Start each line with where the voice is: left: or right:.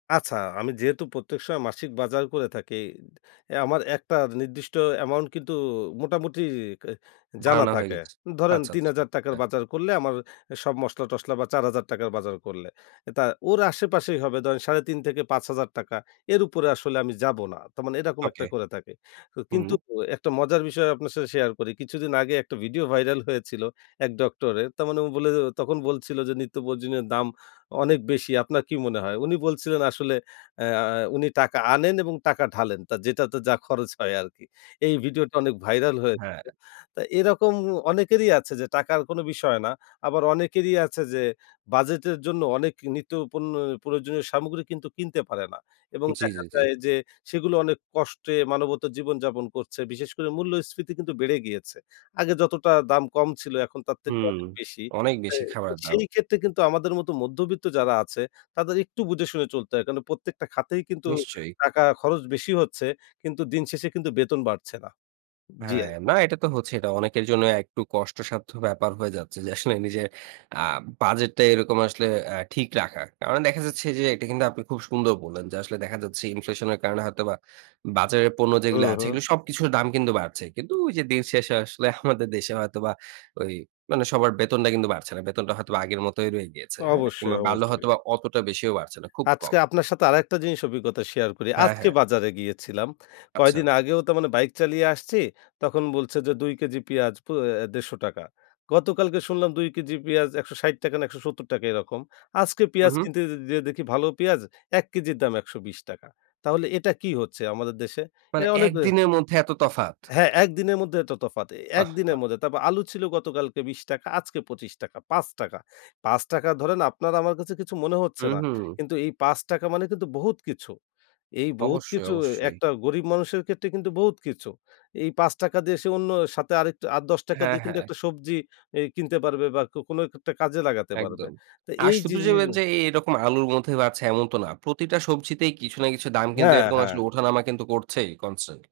left: আচ্ছা, আমি যেহেতু প্রত্যেক সময় মাসিক বাজার করে থাকি, অ্যা আমার একটা নির্দিষ্ট অ্যামাউন্ট কিন্তু মোটামুটি জানা
right: ধারণা হয়ে
left: থাকে।
right: গেছে।
left: ধরেন,
right: আচ্ছা,
left: ৩
right: আচ্ছা।
left: হাজার টাকার
right: হ্যাঁ।
left: বাজার করলে আমার সব মসলা টসলা বা ৪ হাজার টাকার বাজার করলে, এটা ওর আশেপাশেই হবে ধরেন ৩.৫ থেকে ৫ হাজার টাকা। এর উপরে আসলে আমি যাবো না। তার মানে এরকম একটা
right: ওকে।
left: করে থাকে। তো
right: হুম।
left: কিন্তু একটা মজার বিষয় আপনার সাথে শেয়ার করি। কিছুদিন আগে একটা ভিডিও ভাইরাল হয়েছিল এক ডক্টরের। তার মানে ও বলে গেল তখন বলছিল যে "নিত্য প্রয়োজনীয়ের দাম অনেক বেশি। আপনার কী মনে হয়?" উনি বলছিলেন "আসলে অ্যা উনি টাকা আনেন এবং টাকা ঢালেন। তা যেটাতে যা খরচ হয় আরকি।" এই ভিডিওটা অনেক ভাইরাল হয়েছিল।
right: হ্যাঁ।
left: তো এরকম অনেকেরই আছে যে, টাকার কোনো বিষয় না। আবার অনেকেরই আছে যে বাজেটের জন্য অনেক নিত্য পণ্য প্রয়োজনীয় সামগ্রী কিন্তু কিনতে পারে না এবং
right: জি,
left: দেখা
right: জি, জি।
left: যায় যে সেগুলো অনেক কষ্টে মানবেতর জীবনযাপন করছে। বিশেষ করে মূল্যস্ফীতি কিন্তু বেড়ে গিয়েছে। আগে যতটা দাম কম ছিল, এখন তার থেকে
right: হুম।
left: অনেক বেশি।
right: অনেক
left: সে
right: বেশি খাবারের দাম।
left: সেই ক্ষেত্রে কিন্তু আমাদের মতো মধ্যবিত্ত যারা আছে, তাদের একটু বুঝে শুনে চলতে হয়। কারণ প্রত্যেকটা খাতেই কিন্তু
right: নিশ্চয়ই।
left: টাকা খরচ বেশি হচ্ছে কিন্তু দিন শেষে কিন্তু বেতন বাড়ছে না। জি।
right: হ্যাঁ। না, এটা তো হচ্ছেই। এটা অনেকের জন্য একটু কষ্টসাধ্য ব্যাপার হয়ে যাচ্ছে যে, আসলে নিজের আ বাজেটটা এরকম আসলে অ্যা ঠিক রাখাটা। কারণ দেখা যাচ্ছে যে, এটা কিন্তু আপনি খুব সুন্দর বললেন যে আসলে দেখা যাচ্ছে ইনফ্লেশনের কারণে হয়তোবা বাজারের পণ্য
left: হু,
right: যেইগুলি আছে,
left: হু।
right: এইগুলি সবকিছুর দাম কিন্তু বাড়ছে। কিন্তু ওই যে দিন শেষে আসলে আমাদের দেশে হয়তোবা ওই মানে সবার বেতনটা কিন্তু বাড়ছে না। বেতনটা হয়তোবা আগের মতই রয়ে গিয়েছে, হ্যাঁ?
left: অবশ্যই,
right: কিংবা বাড়লে
left: অবশ্যই।
right: হয়তোবা অতটা বেশিও বাড়ছে না। খুব
left: আজকে
right: কম।
left: আপনার সাথে আরেকটা জিনিস অভিজ্ঞতা শেয়ার করি।
right: হ্যাঁ,
left: আজকে
right: হ্যাঁ।
left: বাজারে গিয়েছিলাম।
right: আচ্ছা।
left: কয়দিন আগেও তার মানে বাইক চালিয়ে আসছি, তখন বলছে যে ২ কেজি পিয়াজ পো অ্যা ১৫০ টাকা। গতকালকে শুনলাম ২ কেজি পিয়াজ ১৬০ টাকা না ১৭০ টাকা এরকম। আজকে
right: হু,
left: পেঁয়াজ
right: হু।
left: কিনতে যে যেয়ে দেখি ভালো পেঁয়াজ ১ কেজির দাম ১২০ টাকা। তাহলে এটা কী হচ্ছে আমাদের দেশে? এ
right: মানে
left: অনেকে
right: একদিনের মধ্যে এত তফাত!
left: হ্যাঁ, ১ দিনের মধ্যে এত তফাত। এ ১
right: আহ্ হা!
left: দিনের মধ্যে। তারপর আলু ছিল গতকালকে ২০ টাকা, আজকে ২৫ টাকা। ৫ টাকা, ৫ টাকা ধরেন আপনার আমার কাছে কিছু মনে হচ্ছে
right: হু,
left: না।
right: হু।
left: কিন্তু এই ৫ টাকা মানে কিন্তু বহুত কিছু। এই বহুত
right: অবশ্যই,
left: কিছু
right: অবশ্যই।
left: একটা গরিব মানুষের ক্ষেত্রে কিন্তু বহুত কিছু। এই ৫ টাকা দিয়ে সে অন্য সাথে আরেকটু আর ১০ টাকা
right: হ্যাঁ,
left: দিয়ে কিন্তু
right: হ্যাঁ।
left: একটা সবজি এই কিনতে পারবে বা কোনো একটা কাজে লাগাতে পারবে।
right: একদম।
left: তো
right: আর
left: এই যে
right: শুধু
left: যে
right: যে এন যে এই রকম আলুর মধ্যে বাড়ছে এমন তো না। প্রতিটা সবজিতেই কিছু না কিছু দাম কিন্তু
left: হ্যাঁ,
right: এরকম আসলে
left: হ্যাঁ।
right: ওঠা-নামা কিন্তু করছেই, কনস্ট্যান্ট।